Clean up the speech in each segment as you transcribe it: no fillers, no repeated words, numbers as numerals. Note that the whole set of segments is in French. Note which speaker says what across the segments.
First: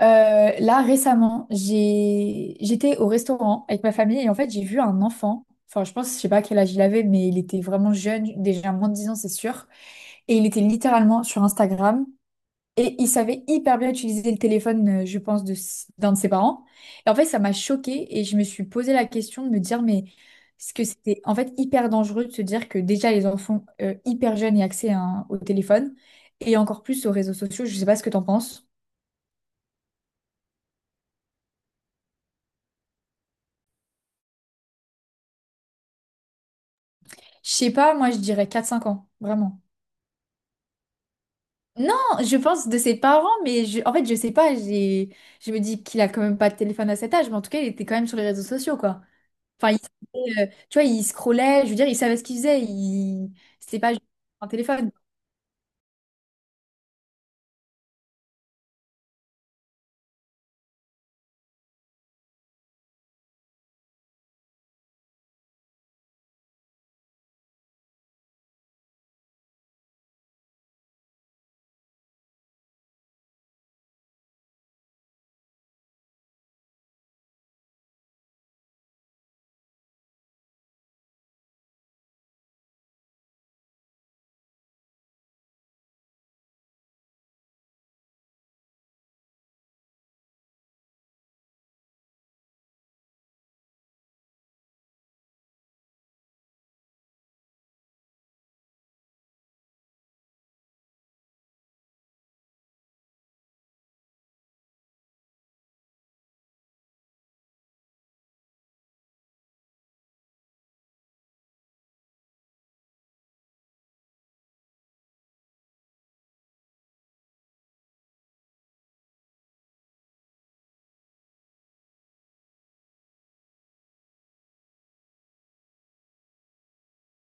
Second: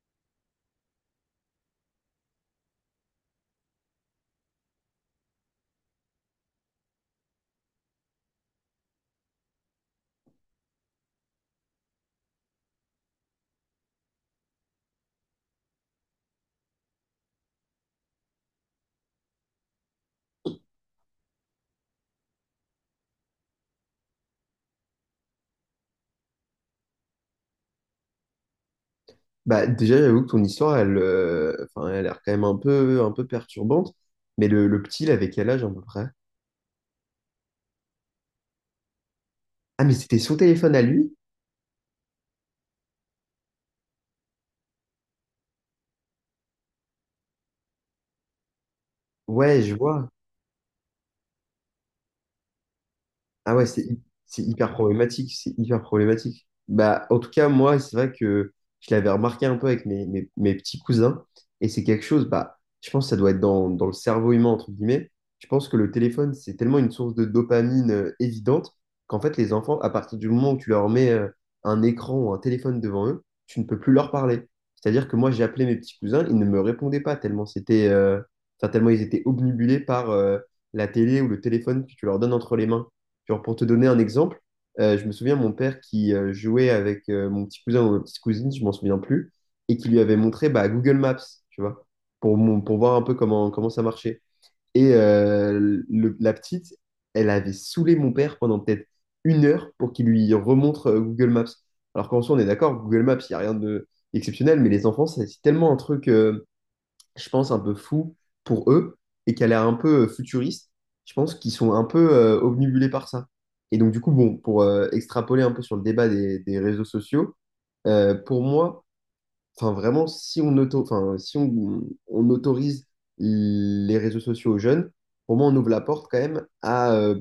Speaker 1: Là, récemment, j'étais au restaurant avec ma famille et en fait, j'ai vu un enfant. Enfin, je pense, je sais pas quel âge il avait, mais il était vraiment jeune, déjà moins de 10 ans, c'est sûr. Et il était littéralement sur Instagram et il savait hyper bien utiliser le téléphone, je pense, d'un de ses parents. Et en fait, ça m'a choquée et je me suis posé la question de me dire, mais est-ce que c'était en fait hyper dangereux de se dire que déjà les enfants hyper jeunes aient accès à au téléphone et encore plus aux réseaux sociaux? Je sais pas ce que t'en penses.
Speaker 2: Bah, déjà, j'avoue que ton histoire, elle, elle a l'air quand même un peu perturbante. Mais le petit, il avait quel âge à peu près?
Speaker 1: Je sais pas, moi je dirais 4 5 ans, vraiment.
Speaker 2: Ah, mais c'était son téléphone à lui?
Speaker 1: Non, je pense de ses parents, mais en fait je sais pas, je me dis qu'il a quand même pas de téléphone à cet âge, mais en tout cas il était quand même sur les réseaux sociaux, quoi.
Speaker 2: Ouais, je
Speaker 1: Enfin, il,
Speaker 2: vois.
Speaker 1: savait, tu vois, il scrollait, je veux dire, il savait ce qu'il faisait,
Speaker 2: Ah ouais,
Speaker 1: c'était
Speaker 2: c'est
Speaker 1: pas
Speaker 2: hy-
Speaker 1: juste
Speaker 2: c'est
Speaker 1: un
Speaker 2: hyper
Speaker 1: téléphone.
Speaker 2: problématique, c'est hyper problématique. Bah, en tout cas, moi, c'est vrai que je l'avais remarqué un peu avec mes petits cousins, et c'est quelque chose, bah, je pense que ça doit être dans le cerveau humain, entre guillemets. Je pense que le téléphone, c'est tellement une source de dopamine évidente qu'en fait, les enfants, à partir du moment où tu leur mets un écran ou un téléphone devant eux, tu ne peux plus leur parler. C'est-à-dire que moi, j'ai appelé mes petits cousins, ils ne me répondaient pas tellement tellement ils étaient obnubilés par la télé ou le téléphone que tu leur donnes entre les mains. Genre, pour te donner un exemple, je me souviens mon père qui jouait avec mon petit cousin ou ma petite cousine, je m'en souviens plus, et qui lui avait montré bah, Google Maps, tu vois, pour, pour voir un peu comment ça marchait. Et la petite, elle avait saoulé mon père pendant peut-être une heure pour qu'il lui remontre Google Maps. Alors qu'en soi, on est d'accord, Google Maps, il n'y a rien de exceptionnel, mais les enfants, c'est tellement un truc, je pense, un peu fou pour eux et qui a l'air un peu futuriste. Je pense qu'ils sont un peu obnubilés par ça. Et donc, du coup, bon, pour extrapoler un peu sur le débat des réseaux sociaux, pour moi, vraiment, si on autorise les réseaux sociaux aux jeunes, pour moi, on ouvre la porte quand même à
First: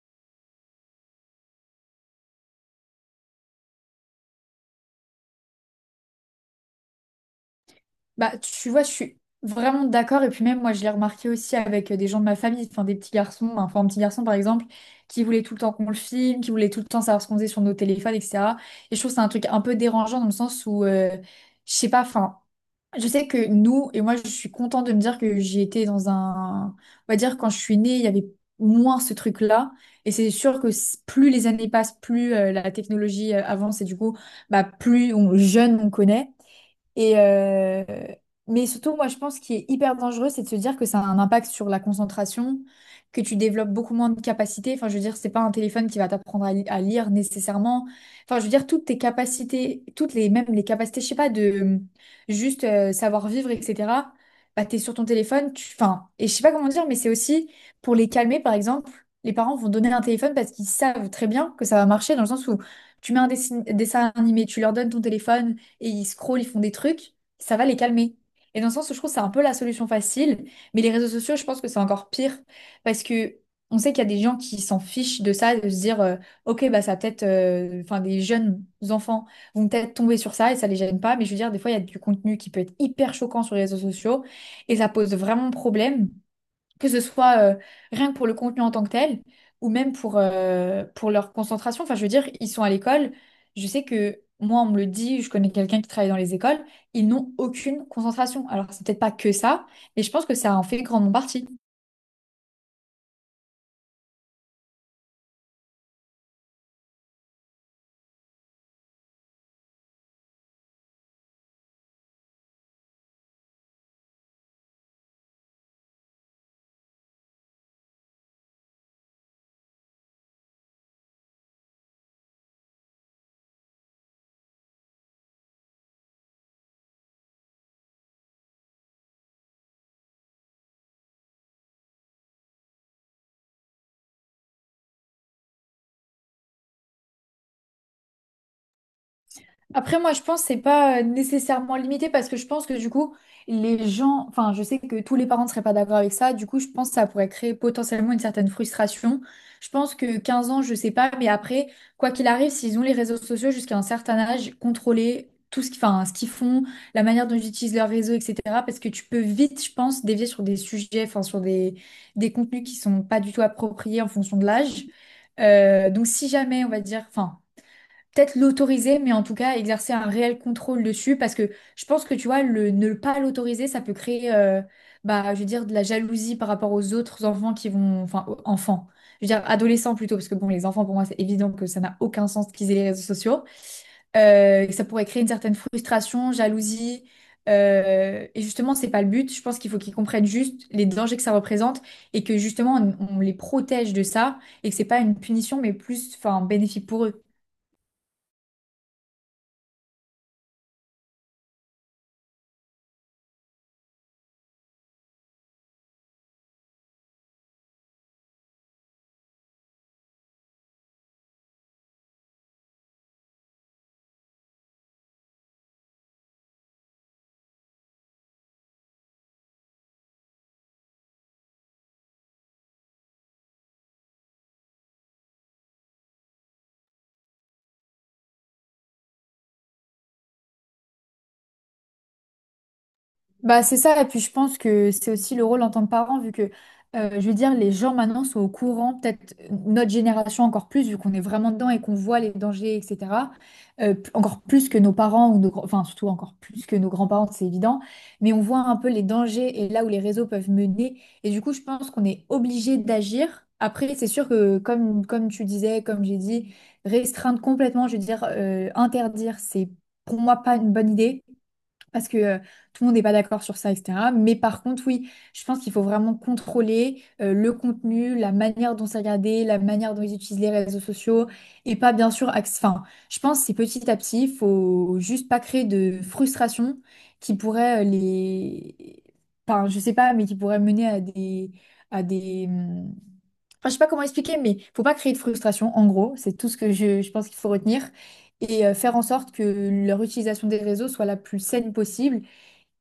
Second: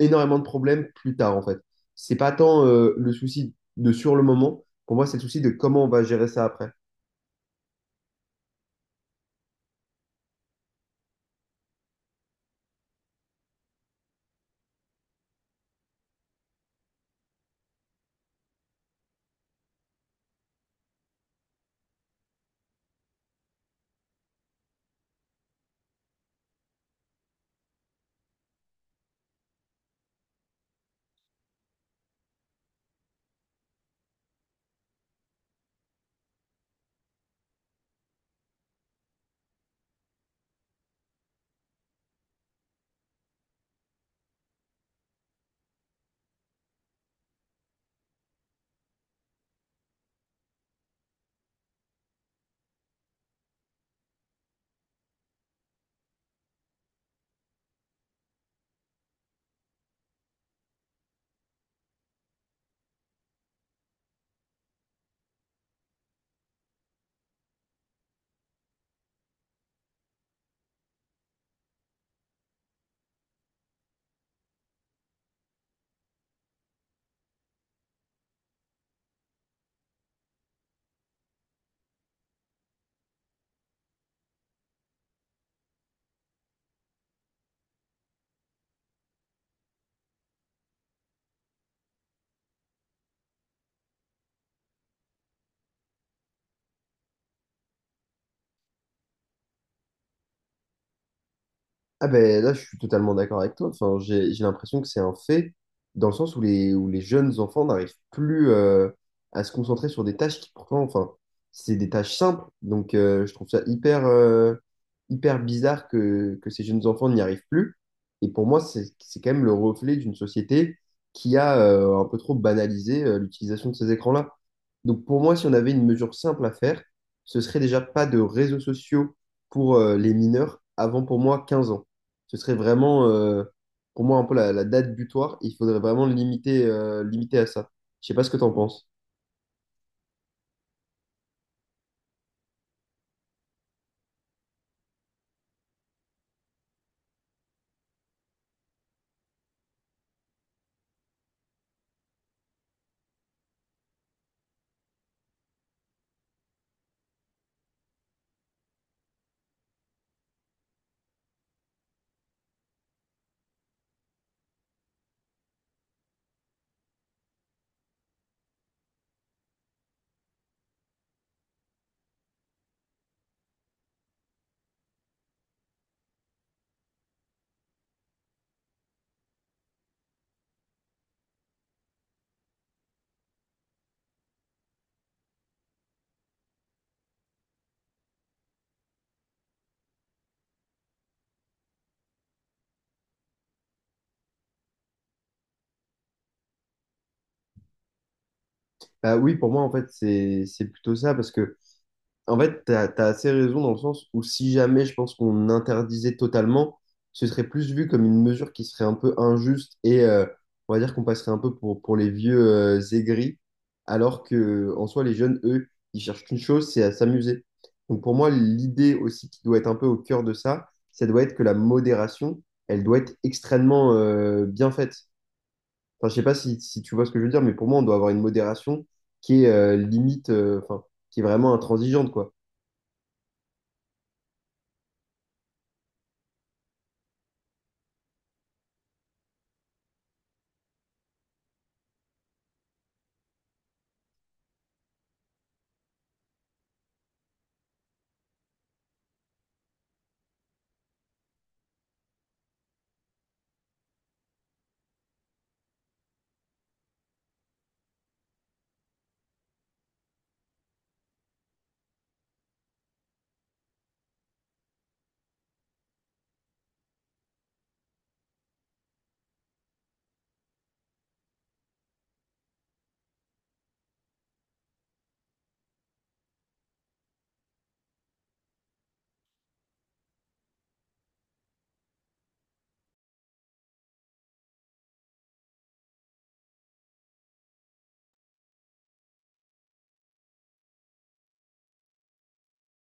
Speaker 2: énormément de problèmes plus tard, en fait. C'est pas tant le souci de sur le moment, pour moi, c'est le souci de comment on va gérer ça après.
Speaker 1: Bah, tu vois, je suis vraiment d'accord, et puis même moi je l'ai remarqué aussi avec des gens de ma famille, enfin des petits garçons, enfin un petit garçon par exemple, qui voulait tout le temps qu'on le filme, qui voulait tout le temps savoir ce qu'on faisait sur nos téléphones, etc. Et je trouve que c'est un truc un peu dérangeant dans le sens où... je sais pas, enfin, je sais que nous, et moi je suis contente de me dire que j'ai été on va dire quand je suis née, il y avait moins ce truc-là. Et c'est sûr que plus les années passent, plus la technologie avance et du coup, bah, plus on jeune on connaît. Et, euh, mais surtout, moi, je pense qu'il est hyper dangereux, c'est de se dire que ça a un impact sur la concentration, que tu développes beaucoup moins de capacités. Enfin, je veux dire, c'est pas un téléphone qui va t'apprendre à lire nécessairement. Enfin, je veux dire, toutes tes capacités, même les capacités, je sais pas, de juste savoir vivre, etc. Bah, t'es sur ton téléphone, et je sais pas comment dire, mais c'est aussi pour les calmer, par exemple, les parents vont donner un téléphone parce qu'ils savent très bien que ça va marcher dans le sens où tu mets un dessin animé, tu leur donnes ton téléphone et ils scrollent, ils font des trucs, ça va les calmer. Et dans le sens où je trouve que c'est un peu la solution facile, mais les réseaux sociaux, je pense que c'est encore pire parce que on sait qu'il y a des gens qui s'en fichent de ça, de se dire ok bah ça enfin des jeunes enfants vont peut-être tomber sur ça et ça les gêne pas, mais je veux dire des fois il y a du contenu qui peut être hyper choquant sur les réseaux sociaux et ça pose vraiment problème que ce soit rien que pour le contenu en tant que tel, ou même pour leur concentration. Enfin, je veux dire, ils sont à l'école. Je sais que moi, on me le dit, je connais quelqu'un qui travaille dans les écoles, ils n'ont aucune concentration. Alors, c'est peut-être pas que ça, mais je pense que ça en fait grandement partie.
Speaker 2: Ah ben là, je suis totalement d'accord avec toi. Enfin, j'ai l'impression que c'est un fait, dans le sens où où les jeunes enfants n'arrivent plus à se concentrer sur des tâches qui pourtant, enfin, c'est des tâches simples. Donc, je trouve ça hyper bizarre que ces jeunes enfants n'y arrivent plus. Et pour moi, c'est quand même le reflet d'une société qui a un peu trop banalisé l'utilisation de ces écrans-là. Donc, pour moi, si on avait une mesure simple à faire, ce serait déjà pas de réseaux sociaux pour les mineurs avant, pour moi, 15 ans, ce serait vraiment, pour moi, un peu la date butoir. Il faudrait vraiment le limiter, limiter à ça. Je sais pas ce que tu en penses.
Speaker 1: Après, moi, je pense que c'est pas nécessairement limité parce que je pense que du coup, les gens, enfin, je sais que tous les parents ne seraient pas d'accord avec ça. Du coup, je pense que ça pourrait créer potentiellement une certaine frustration. Je pense que 15 ans, je sais pas, mais après, quoi qu'il arrive, s'ils ont les réseaux sociaux jusqu'à un certain âge, contrôler enfin, ce qu'ils font, la manière dont ils utilisent leurs réseaux, etc. Parce que tu peux vite, je pense, dévier sur des sujets, enfin, sur des contenus qui sont pas du tout appropriés en fonction de l'âge. Donc, si jamais, on va dire, enfin, peut-être l'autoriser, mais en tout cas exercer un réel contrôle dessus, parce que je pense que tu vois, ne pas l'autoriser, ça peut bah, je veux dire, de la jalousie par rapport aux autres enfants qui vont, je veux dire, adolescents plutôt, parce que bon, les enfants, pour moi, c'est évident que ça n'a aucun sens qu'ils aient les réseaux sociaux. Ça pourrait créer une certaine frustration, jalousie. Et justement, c'est pas le but. Je pense qu'il faut qu'ils comprennent juste les dangers que ça représente et que justement on les protège de ça et que c'est pas une punition mais plus enfin un bénéfice pour eux.
Speaker 2: Bah oui, pour moi, en fait, c'est plutôt ça, parce que en fait, assez raison dans le sens où si jamais je pense qu'on interdisait totalement, ce serait plus vu comme une mesure qui serait un peu injuste et on va dire qu'on passerait un peu pour les vieux aigris, alors que en soi, les jeunes, eux, ils cherchent qu'une chose, c'est à s'amuser. Donc pour moi, l'idée aussi qui doit être un peu au cœur de ça, ça doit être que la modération, elle doit être extrêmement bien faite. Enfin, je sais pas si tu vois ce que je veux dire, mais pour moi, on doit avoir une modération qui est qui est vraiment intransigeante, quoi.
Speaker 1: Bah, c'est ça, et puis je pense que c'est aussi le rôle en tant que parent, je veux dire, les gens maintenant sont au courant, peut-être notre génération encore plus, vu qu'on est vraiment dedans et qu'on voit les dangers, etc. Encore plus que nos parents, enfin surtout encore plus que nos grands-parents, c'est évident, mais on voit un peu les dangers et là où les réseaux peuvent mener, et du coup, je pense qu'on est obligé d'agir. Après, c'est sûr que, comme tu disais, comme j'ai dit, restreindre complètement, je veux dire, interdire, c'est pour moi pas une bonne idée parce que tout le monde n'est pas d'accord sur ça, etc. Mais par contre, oui, je pense qu'il faut vraiment contrôler le contenu, la manière dont c'est regardé, la manière dont ils utilisent les réseaux sociaux, et pas bien sûr... je pense que c'est petit à petit, il faut juste pas créer de frustration qui pourrait les... Enfin, je sais pas, mais qui pourrait mener à des... à des... hum, je sais pas comment expliquer, mais faut pas créer de frustration, en gros, c'est tout ce que je pense qu'il faut retenir. Et faire en sorte que leur utilisation des réseaux soit la plus saine possible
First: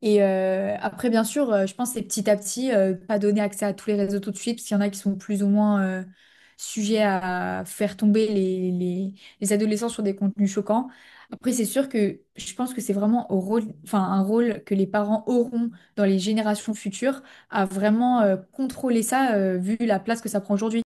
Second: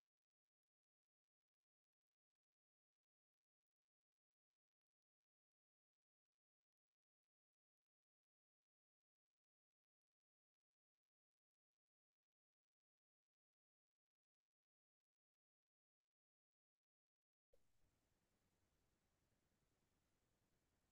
Speaker 1: et après, bien sûr, je pense que c'est petit à petit, pas donner accès à tous les réseaux tout de suite, parce qu'il y en a qui sont plus ou moins sujets à faire tomber les adolescents sur des contenus choquants. Après, c'est sûr que je pense que c'est vraiment au rôle, enfin, un rôle que les parents auront dans les générations futures à vraiment contrôler ça, vu la place que ça prend aujourd'hui.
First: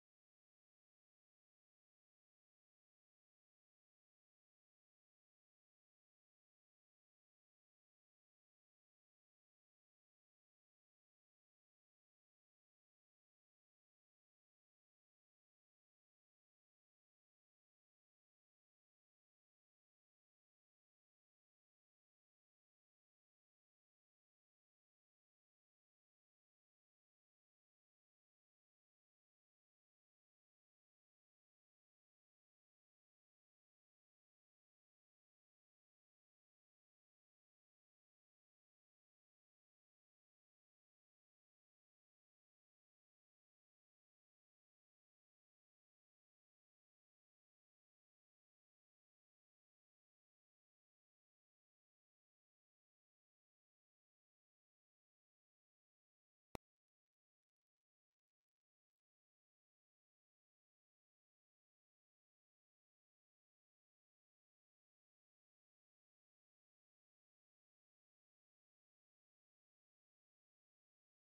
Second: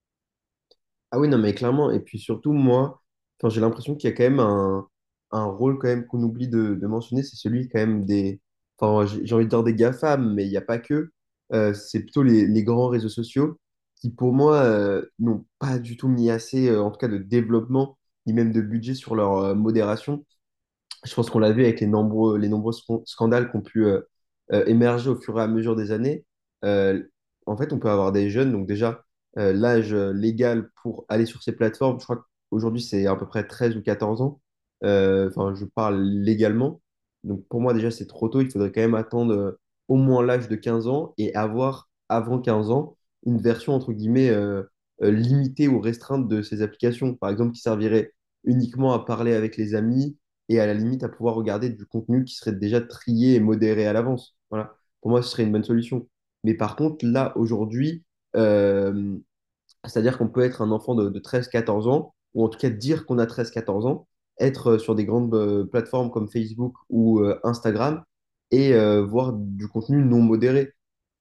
Speaker 2: Ah oui, non, mais clairement. Et puis surtout, moi, enfin, j'ai l'impression qu'il y a quand même un rôle quand même qu'on oublie de mentionner, c'est celui quand même des... Enfin, j'ai envie de dire des GAFAM, mais il n'y a pas que. C'est plutôt les grands réseaux sociaux qui, pour moi, n'ont pas du tout mis assez, en tout cas, de développement, ni même de budget sur leur modération. Je pense qu'on l'a vu avec les nombreux, scandales qui ont pu émerger au fur et à mesure des années. Euh, En fait, on peut avoir des jeunes, donc déjà, l'âge légal pour aller sur ces plateformes, je crois qu'aujourd'hui, c'est à peu près 13 ou 14 ans. Enfin, je parle légalement. Donc pour moi, déjà, c'est trop tôt. Il faudrait quand même attendre au moins l'âge de 15 ans et avoir, avant 15 ans, une version, entre guillemets, limitée ou restreinte de ces applications. Par exemple, qui servirait uniquement à parler avec les amis et à la limite à pouvoir regarder du contenu qui serait déjà trié et modéré à l'avance. Voilà. Pour moi, ce serait une bonne solution. Mais par contre, là, aujourd'hui, euh, c'est-à-dire qu'on peut être un enfant de 13-14 ans, ou en tout cas dire qu'on a 13-14 ans, être sur des grandes plateformes comme Facebook ou Instagram et voir du contenu non modéré,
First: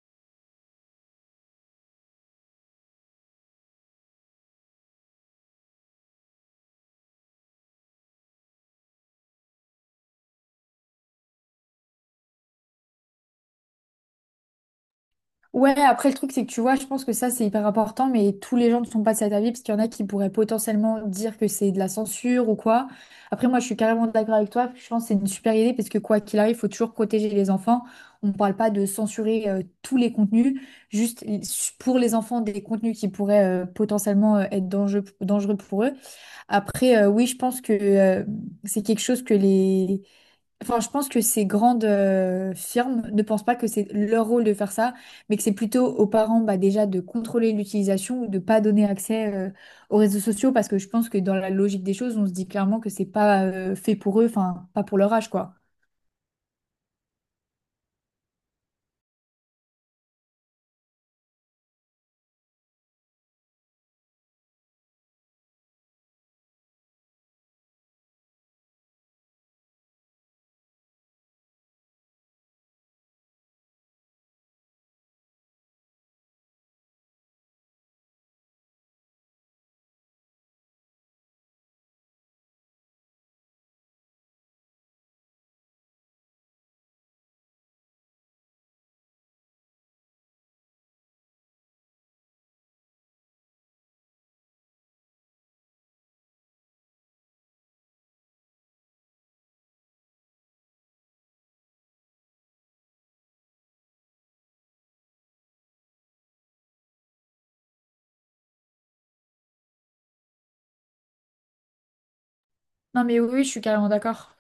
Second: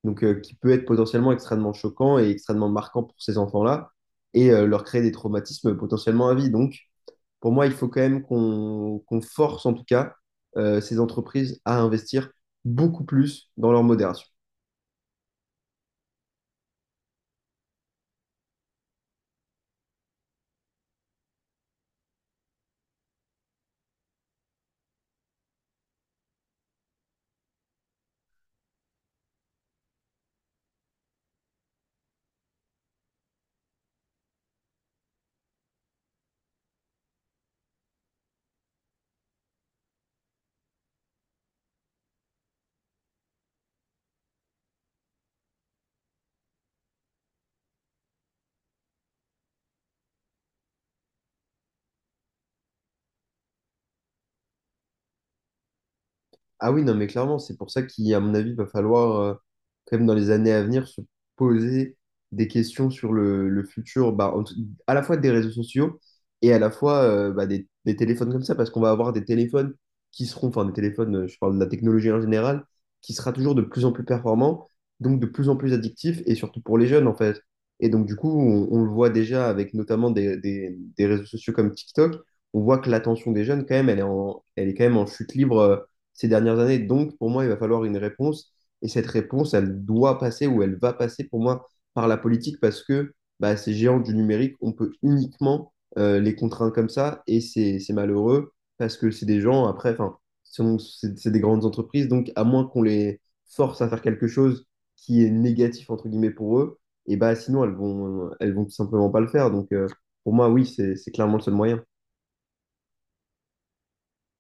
Speaker 2: donc qui peut être potentiellement extrêmement choquant et extrêmement marquant pour ces enfants-là et leur créer des traumatismes potentiellement à vie. Donc, pour moi, il faut quand même qu'on force en tout cas ces entreprises à investir beaucoup plus dans leur modération.
Speaker 1: Ouais, après le truc, c'est que tu vois, je pense que ça, c'est hyper important, mais tous les gens ne sont pas de cet avis, parce qu'il y en a qui pourraient potentiellement dire que c'est de la censure ou quoi. Après, moi, je suis carrément d'accord avec toi, je pense que c'est une super idée, parce que quoi qu'il arrive, il faut toujours protéger les enfants. On ne parle pas de censurer tous les contenus, juste pour les enfants, des contenus qui pourraient potentiellement être dangereux, dangereux pour eux. Après, oui, je pense que c'est quelque chose que je pense que ces grandes firmes ne pensent pas que c'est leur rôle de faire ça, mais que c'est plutôt aux parents bah, déjà de contrôler l'utilisation ou de pas donner accès aux réseaux sociaux parce que je pense que dans la logique des choses, on se dit clairement que c'est pas fait pour eux, enfin pas pour leur âge quoi.
Speaker 2: Ah oui, non, mais clairement, c'est pour ça qu'il, à mon avis, va falloir, quand même, dans les années à venir, se poser des questions sur le futur, bah, à la fois des réseaux sociaux et à la fois bah, des téléphones comme ça, parce qu'on va avoir des téléphones qui seront, enfin, des téléphones, je parle de la technologie en général, qui sera toujours de plus en plus performant, donc de plus en plus addictif, et surtout pour les jeunes, en fait. Et donc, du coup, on le voit déjà avec notamment des réseaux sociaux comme TikTok, on voit que l'attention des jeunes, quand même, elle est quand même en chute libre ces dernières années. Donc, pour moi, il va falloir une réponse. Et cette réponse, elle va passer pour moi par la politique parce que bah, ces géants du numérique, on peut uniquement les contraindre comme ça. Et c'est malheureux parce que c'est des gens, après, c'est des grandes entreprises. Donc, à moins qu'on les force à faire quelque chose qui est négatif, entre guillemets, pour eux, sinon, elles vont tout simplement pas le faire. Donc, pour moi, oui, c'est clairement le seul moyen.
Speaker 1: Non mais oui, oui, je suis carrément d'accord.